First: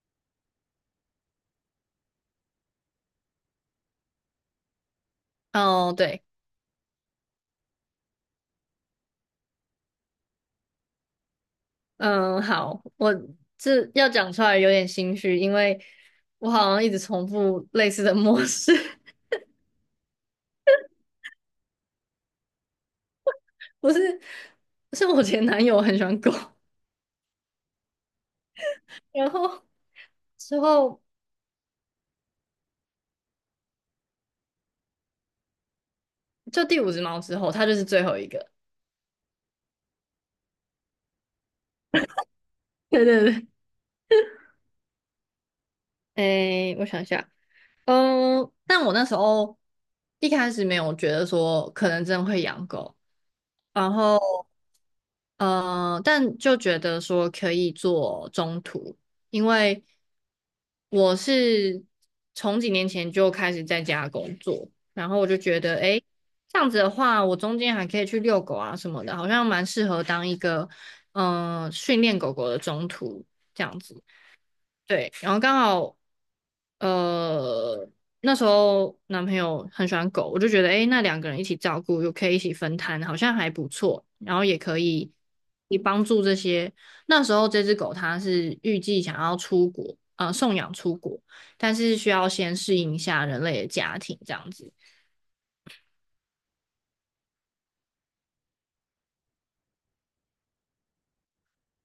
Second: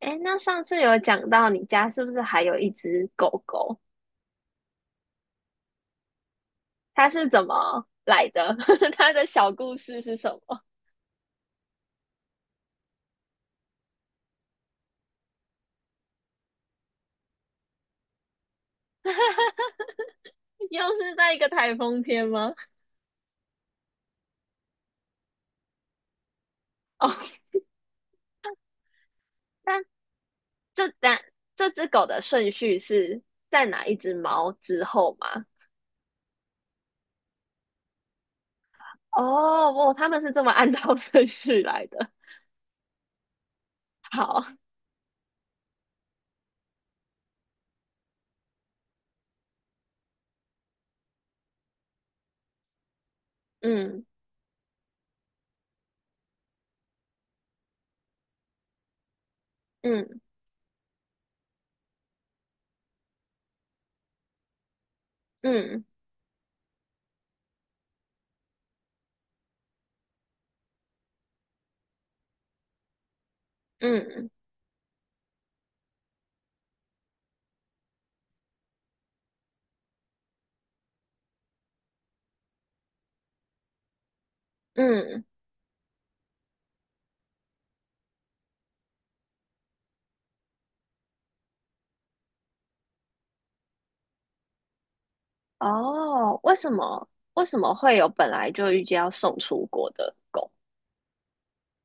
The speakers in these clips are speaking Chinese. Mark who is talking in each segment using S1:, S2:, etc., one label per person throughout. S1: 哎，那上次有讲到你家是不是还有一只狗狗？
S2: 哦，对，
S1: 它是怎么来的？它的小故事是什么？
S2: 嗯，好，我这要讲出来有点心虚，因为我好像一直重复类似的模式，
S1: 又是在一个台风天吗？
S2: 不是，是我前男友很喜欢狗，
S1: 哦，
S2: 然后
S1: 但
S2: 之
S1: 这
S2: 后
S1: 但这只狗的顺序是在哪一只猫之后吗？
S2: 就第五只猫之后，它就是最后一个。
S1: 哦，哦，他们是这么按照顺序来的。
S2: 对对对，
S1: 好，
S2: 诶，我想一下，嗯，但我那时候一开始没有觉得说可能真的会养狗。然
S1: 嗯
S2: 后。但就觉得说可以做中途，因为
S1: 嗯
S2: 我是从几年前就开始在家工作，然后我就觉得，
S1: 嗯
S2: 诶，这样子的话，我中间还可以去遛狗啊什么的，好像蛮适合当一个训练狗狗的中途这样子。
S1: 嗯
S2: 对，然后刚好。呃，那时候男朋友很喜欢狗，我就觉得，诶，那2个人一起照顾，又可以一起分摊，好像还不错。然后也可以，
S1: 嗯，
S2: 也帮助这些。那时候这只狗它是预计想要出国，送养出国，但是需要先适应一下人类的家庭这样子。
S1: 哦，为什么会有本来就预计要送出国的狗？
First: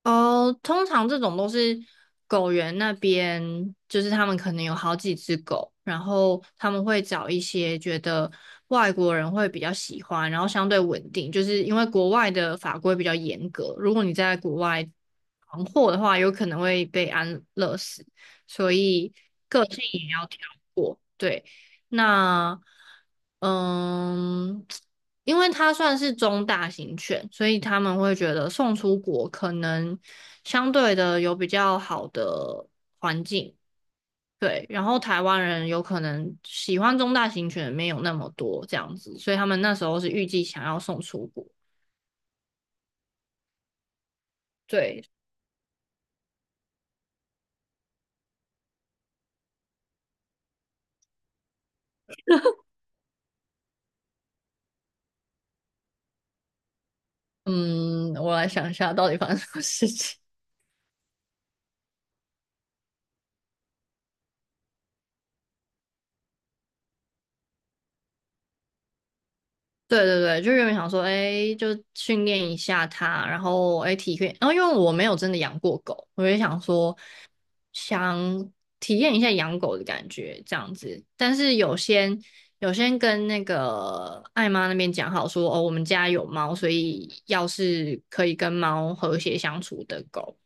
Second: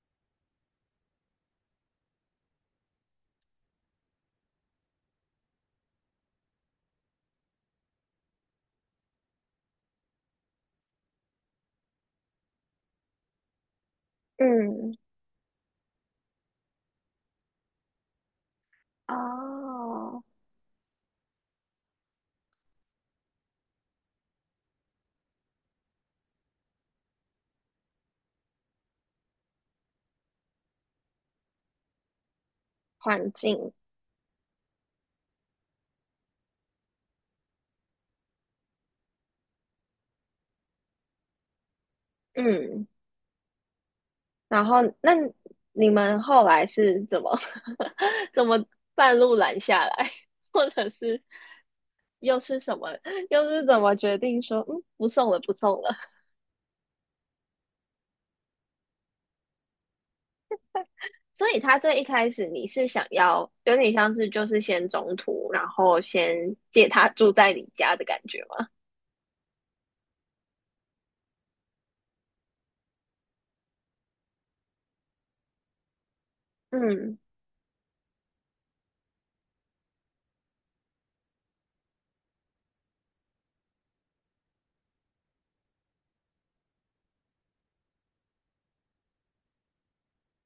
S2: 哦，通常这种都是狗园那边，就是他们可能有好几只狗，然后他们会找一些觉得外国人会比较喜欢，然后相对稳定，就是因为国外的法规比较严格，如果你在国外
S1: 嗯
S2: 闯祸的话，有可能会被安乐死，所以个性也
S1: 哦，
S2: 要挑过。对，那嗯。因为它算是中大型犬，所以他们会觉得送出国可能相对的有比较好的环
S1: 环
S2: 境，
S1: 境，
S2: 对。然后台湾人有可能喜欢中大型犬没有那么多这样子，所以他们那时候是预计想要送出国。
S1: 嗯，然后
S2: 对，
S1: 那你们后来是怎么 怎么半路拦下来，或者是又是什么，又是怎么决定说，嗯，不送了，不送了？
S2: 嗯，我来想一下到底发生什么事情。
S1: 所以他最一开始你是想要有点像是就是先中途，然后先借他住在你家的感觉吗？
S2: 对对对，就原本想说，哎，就训练一下它，然后哎体验，然后因为我没有真的养过狗，我就想说
S1: 嗯
S2: 想体验一下养狗的感觉这样子，但是有先跟那个艾妈那边讲好说，哦，我们家有猫，所以要是可以跟猫和谐相处的狗，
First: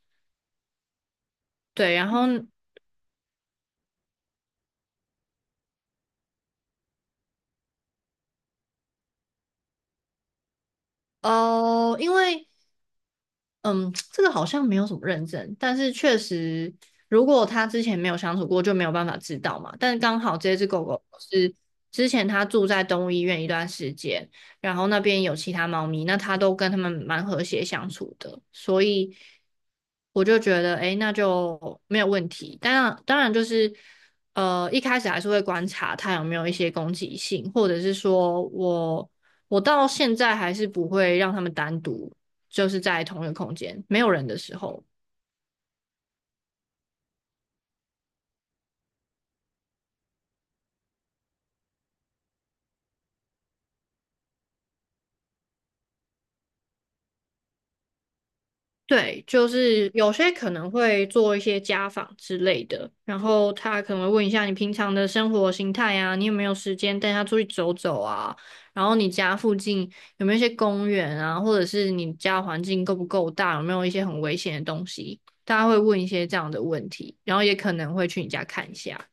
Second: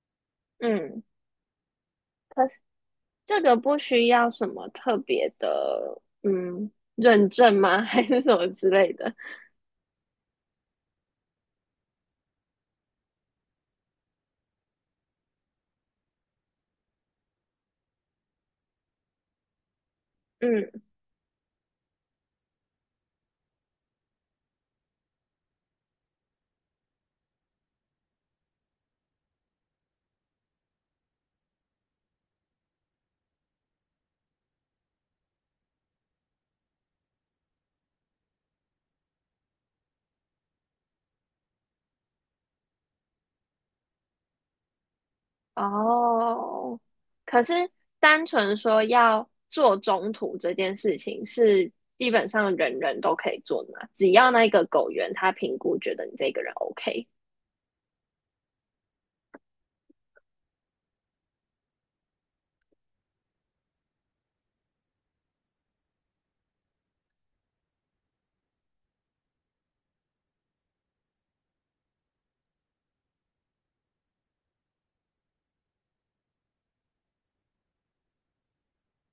S1: 嗯，
S2: 对，然后
S1: 可是这个不需要什么特别的，认证吗？还是什么之类的？
S2: 哦，因为嗯，这个好像没有什么认证，但是确实，如果他之前没有相处过，就没有办法知道嘛。但是刚好这只
S1: 嗯
S2: 狗狗是之前它住在动物医院一段时间，然后那边有其他猫咪，那它都跟它们蛮和谐相处的，所以我就觉得，诶，那就没有问题。但当然就是，一开始还是会观察它有没有一些攻击性，或者是说我到现在还是不会让它们单独。就是在同一个空间没有人的时候。
S1: 哦，可是单纯说要做中途这件事情，是基本上人人都可以做的嘛？只要那个狗员他评估觉得你这个人 OK。
S2: 对，就是有些可能会做一些家访之类的，然后他可能会问一下你平常的生活形态啊，你有没有时间带他出去走走啊？然后你家附近有没有一些公园啊，或者是你家环境够不够大，有没有一些很危险的东西？大家会问一些这样的问题，然后也可能会去你家看一下。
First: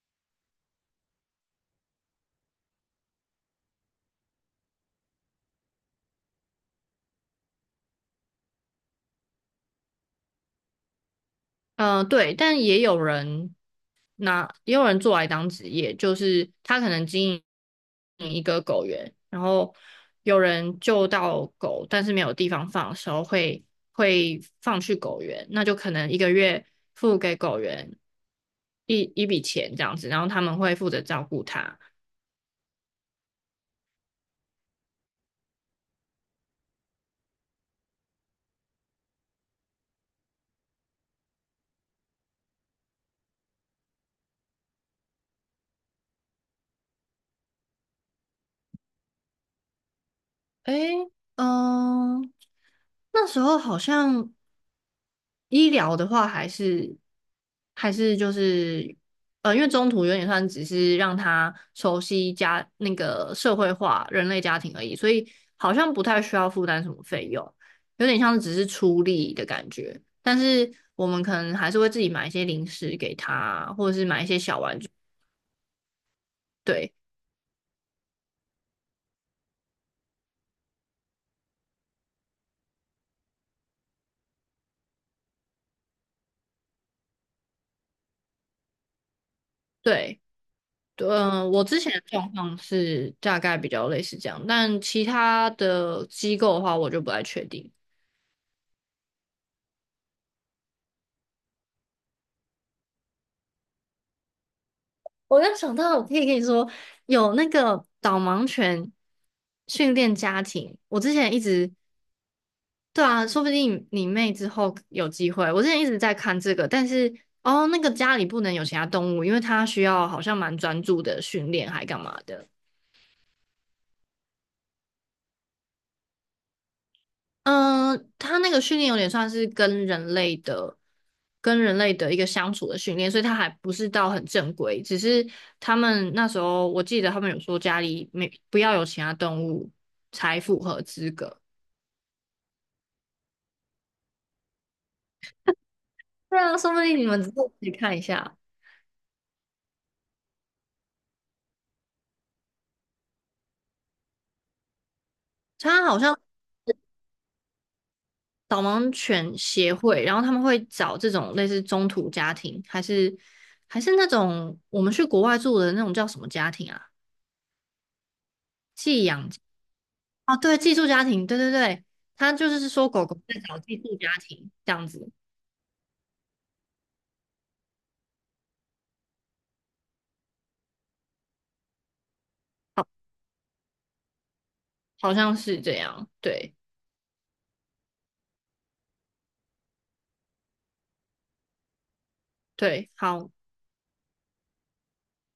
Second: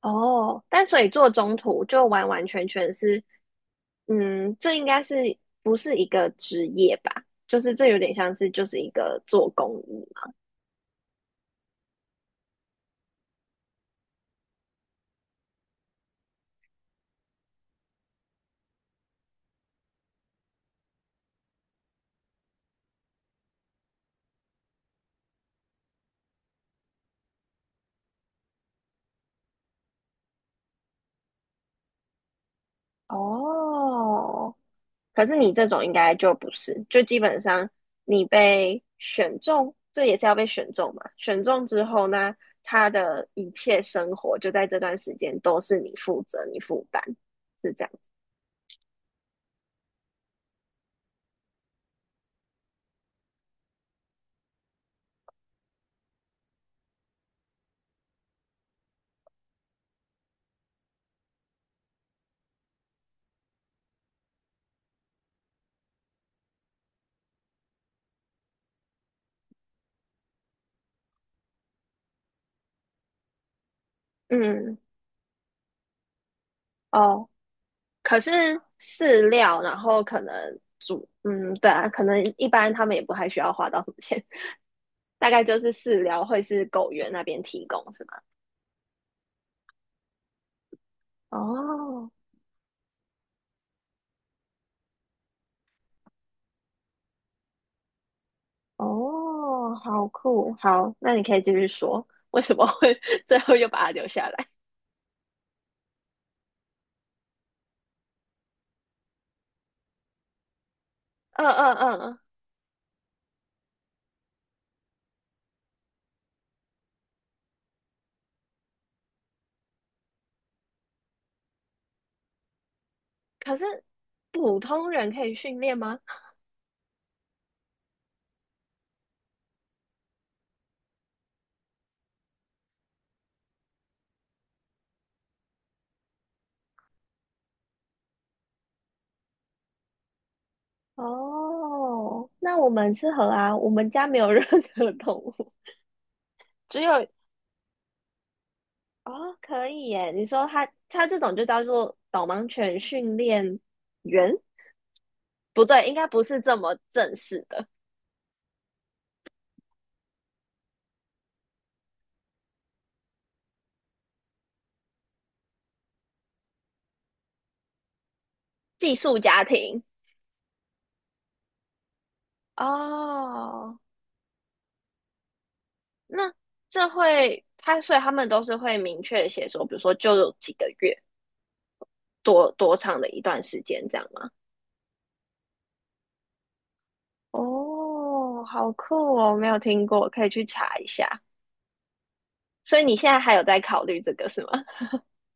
S1: 哦，但所以做中途就完完全全是，嗯，这应该是不是一个职业吧？就是这有点像是就是一个做公益嘛。
S2: 对，但也有人做来当职业，就是他可能经营一个狗园，然后有人救到狗，但是没有地方放的时候会放去狗园，那就可能一个月付给狗园一笔钱这样子，然后他们会负责照顾它。
S1: 哦，可是你这种应该就不是，就基本上你被选中，这也是要被选中嘛。选中之后呢，他的一切生活就在这段时间都是你负责、你负担，是这样子。
S2: 诶，嗯、那时候好像。医疗的话，还是就是，因为中途有点算只是让他熟悉家那个社会化人类家庭而已，所以好像不太需要负担什么费用，有点像是只是出力的感觉。但是我们可能还是会自己买一些零食给他，或者是买一些小
S1: 嗯，
S2: 玩具。对
S1: 哦，可是饲料，然后可能煮，嗯，对啊，可能一般他们也不太需要花到什么钱，大概就是饲料会是狗园那边提供，是吗？
S2: 对，我之前的
S1: 哦。
S2: 状况是大概比较类似这样，但其他的机构的话，我就不太确定。
S1: 哦，好酷，好，那你可以继续说，为什么会 最后又把它留下来？
S2: 我刚想到，我可以跟你说，有那个导盲犬训练家庭，我之前一
S1: 嗯
S2: 直，
S1: 嗯嗯，
S2: 对啊，说不定你妹之后有机会。我之前一直在看这个，但是哦，那个家里不能有其他动物，因为它需要好像蛮专注的训练，还干嘛的。
S1: 可是普通人可以训练吗？
S2: 嗯，他那个训练有点算是跟人类的、跟人类的一个相处的训练，所以他还不是到很正规。只是他们那时候，我记得他们有说家里没不要有其他动物才符合资格。
S1: 哦，那我们适合啊，我们家没有任何动物，
S2: 对啊，说
S1: 只
S2: 不定
S1: 有
S2: 你们自己看一下。
S1: 哦，可以耶。你说它这种就叫做导盲犬训练员？不对，
S2: 他
S1: 应
S2: 好
S1: 该
S2: 像
S1: 不是这么正式的
S2: 导盲犬协会，然后他们会找这种类似中途家庭，还是那种我们去国外住的那种叫什么家庭啊？
S1: 寄
S2: 寄
S1: 宿
S2: 养。
S1: 家庭。
S2: 哦，对，寄宿家庭，对对对，他就是说狗狗在找寄
S1: 哦，
S2: 宿家庭这样子，
S1: 那这会，他所以他们都是会明确写说，比如说就有几个月，多长的一段时间这样吗？
S2: 好像是这样，对
S1: 哦，好酷哦，没有听过，可以去查一下。所以
S2: 对，
S1: 你现在
S2: 好，
S1: 还有在考虑这个是吗？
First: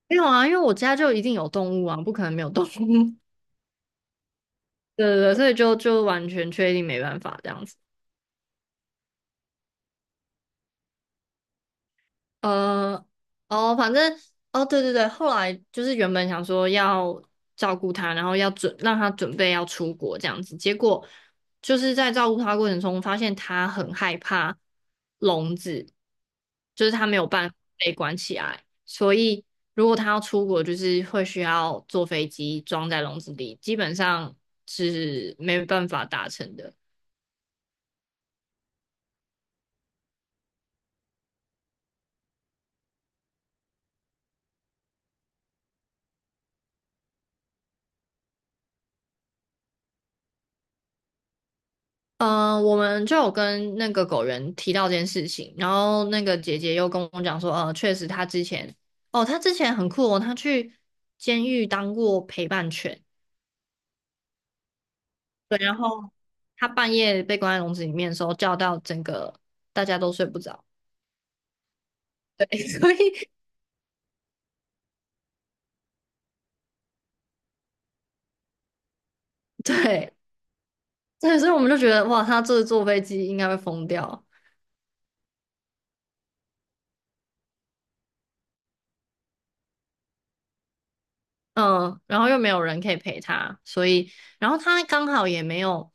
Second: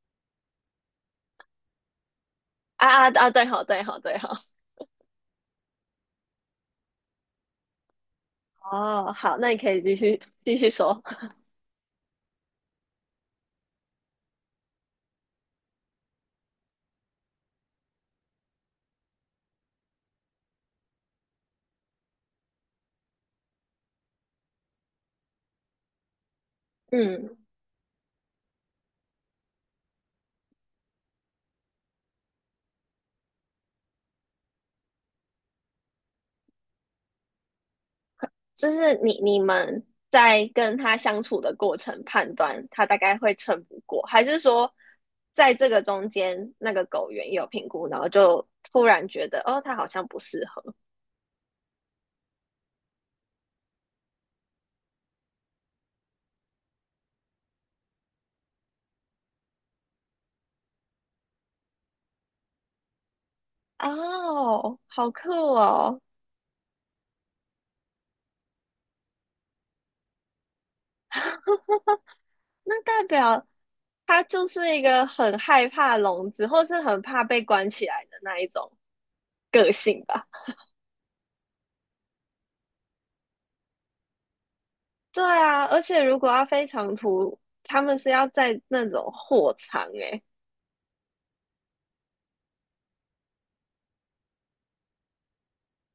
S2: 没有啊，因为我家就一定有动物啊，不可能没有动物，
S1: 啊啊 啊！对好，对好，对好。
S2: 对对对，所以就完全确定没办法这样子。
S1: 哦，好，那你可以继续说。
S2: 呃，哦，反正，哦，对对对，后来就是原本想说要照顾他，然后要准让他准备要出国这样子，结果就是在照顾他过程中，发现他很害怕笼子，就是他没有
S1: 嗯，
S2: 办法被关起来，所以如果他要出国，就是会需要坐飞机装在笼子里，基本上是没办法达成的。
S1: 就是你们在跟他相处的过程判断他大概会撑不过，还是说在这个中间那个狗员有评估，然后就突然觉得哦，他好像不适合
S2: 嗯，我们就有跟那个狗人提到这件事情，然后那个姐姐又跟我讲说，确实她之前，哦，她之前很酷哦，她去监狱当过陪伴犬，
S1: 哦，好酷
S2: 对，然
S1: 哦，
S2: 后她半夜被关在笼子里面的时候，叫到整个大家都睡不着，对，
S1: 那
S2: 所
S1: 代
S2: 以
S1: 表他就是一个很害怕笼子，或是很怕被关起来的那一种个性
S2: 对
S1: 吧？
S2: 对，所以我们就觉得哇，她这坐飞机应该会疯掉。
S1: 对啊，而且如果要飞长途，他们是要在那种货场诶、
S2: 嗯，然后又没有人可以陪他，所以，然后他刚好也没有，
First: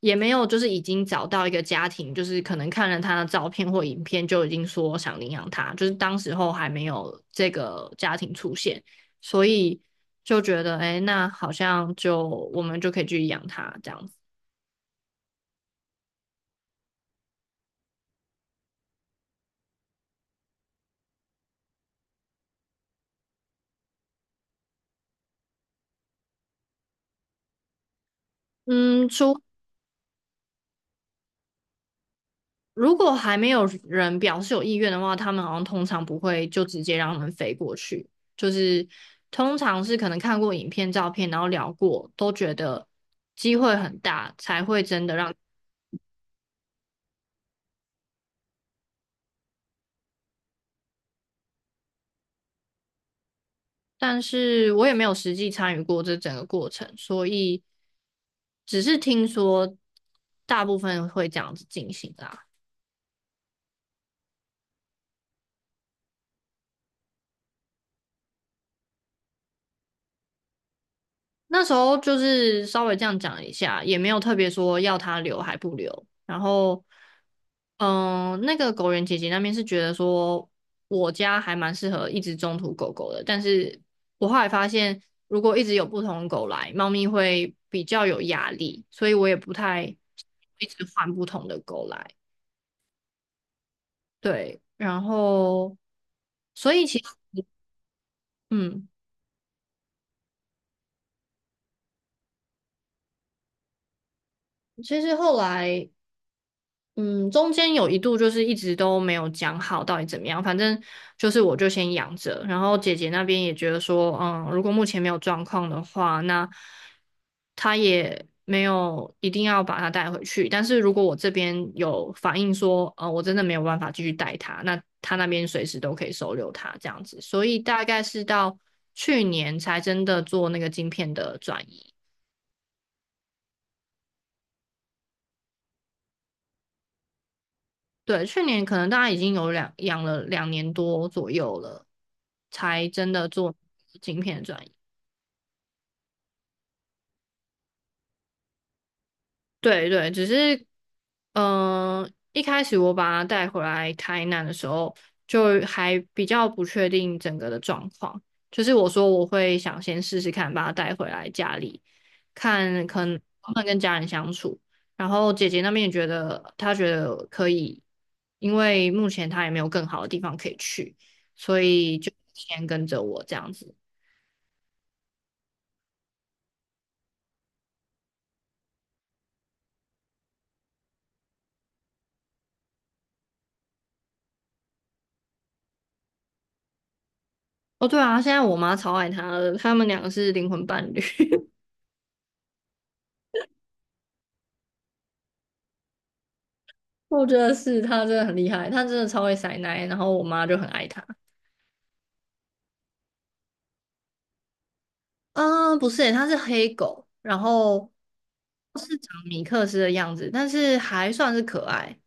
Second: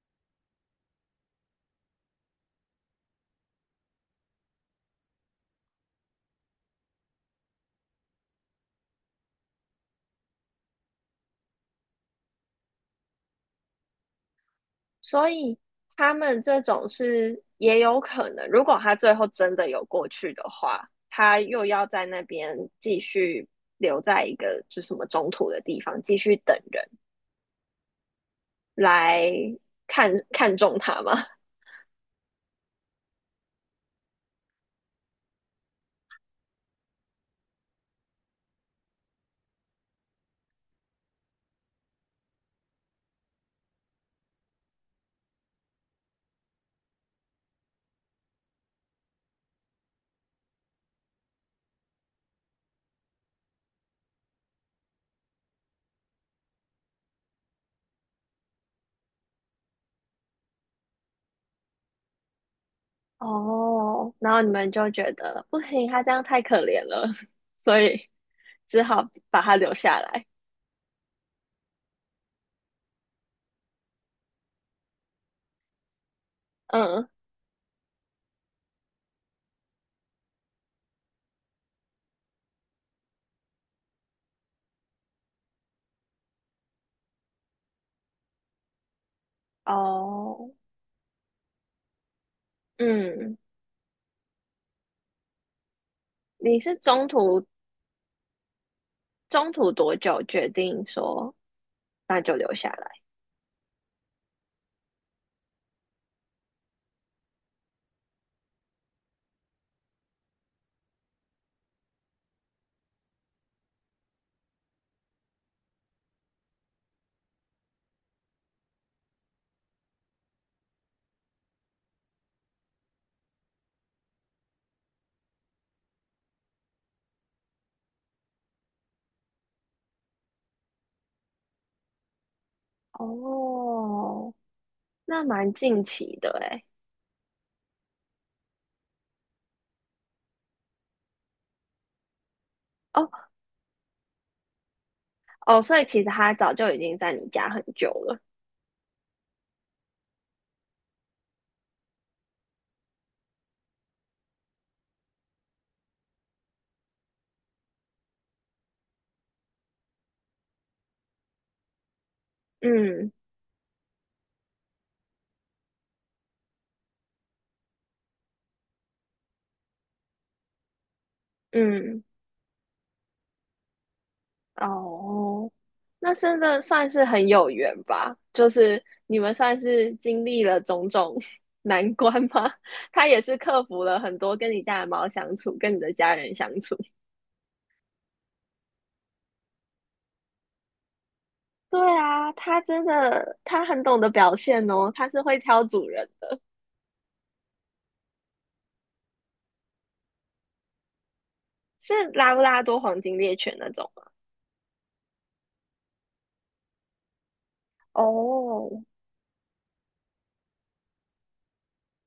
S2: 就是已经找到一个家庭，就是可能看了他的照片或影片就已经说想领养他，就是当时候还没有这个家庭出现，所以就觉得，哎，那好像就我们就可以去养他这样子。
S1: 所以他们这种是也有可能，如果他最后真的有过去的话，他又要在那边继续留在一个就什么中途的地方，继续等人
S2: 嗯，
S1: 来看看中他嘛。
S2: 如果还没有人表示有意愿的话，他们好像通常不会就直接让他们飞过去，就是通常是可能看过影片、照片，然后聊过，都觉得机会很大，才会真的让。但是我也没有实际参与过这整个过程，所以只是听说大部分会这样子进行啦。
S1: 哦，然后你们就觉得不行，他这样太可怜了，所以只好把他留下来。
S2: 那时候就是稍微这样讲一下，也没有特别说要它留还不留。然后，
S1: 嗯，
S2: 嗯，那个狗园姐姐那边是觉得说我家还蛮适合一直中途狗狗的，但是我后来发现，如果一直有不同的狗来，猫咪会比较有压力，所以我也不太
S1: 哦，
S2: 一直换不同的狗来。
S1: 嗯，
S2: 对，然后，
S1: 你
S2: 所
S1: 是
S2: 以其实，
S1: 中途
S2: 嗯，
S1: 多久决定说那就留下来？
S2: 其实后来嗯，中间有一度就是一直都没有讲好到底怎么样，反正就是我就先养着，然后姐姐那边也觉得说，嗯，如果目前没有状况的话，那她也没有一定要把它带回去，但是如果我这边有反映说，我真的没有办法继续带它，那她那边随时都可以收留它这样子，所以大概是到去年才真的做那个晶片的转移。
S1: 哦，那蛮近期的诶。
S2: 对，去年可能大家已经有两养了2年多左右了，才
S1: 哦
S2: 真的做晶片的转移。
S1: 哦，所以其实他早就已经在你家很久了。
S2: 对对，只是，一开始我把它带回来台南的时候，就还比较不确定整个的状况。就是我说我会想先试试看，把它带回来家里，看可
S1: 嗯
S2: 能能不能跟家人相处。然后姐姐那边也觉得，她觉得可以，因为目前她也没有更好的地方可以去，所以
S1: 嗯，
S2: 就先跟着我这样子。
S1: 哦，那真的算是很有缘吧？就是你们算是经历了种种 难关吗？他也是克服了很多跟你家的猫相处，跟你的家人相处。
S2: 哦，对啊，现在我妈超爱他的，他们两个是灵魂伴侣。
S1: 对啊，它真的，它很懂得表现哦，它是会挑主人的，
S2: 我觉得是他真的很厉害，他真的超会塞奶，然后我妈就很爱他。
S1: 是拉布拉多黄金猎犬那种吗
S2: 啊，不是他是黑狗，然后
S1: 哦，
S2: 是长米克斯的样子，但是还算是可爱。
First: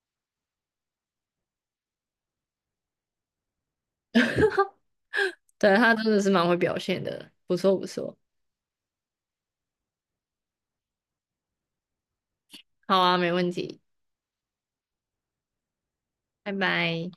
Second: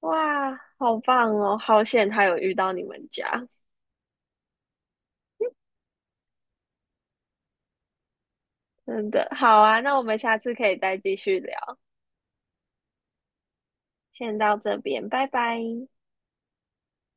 S1: 哇，好棒哦！好险他有遇到你们家，
S2: 对，他真的是蛮会表现的，不错不错。
S1: 真的好啊。那我们下次可以再继续聊，
S2: 好啊，没问题，
S1: 先到这边，拜拜。
S2: 拜拜。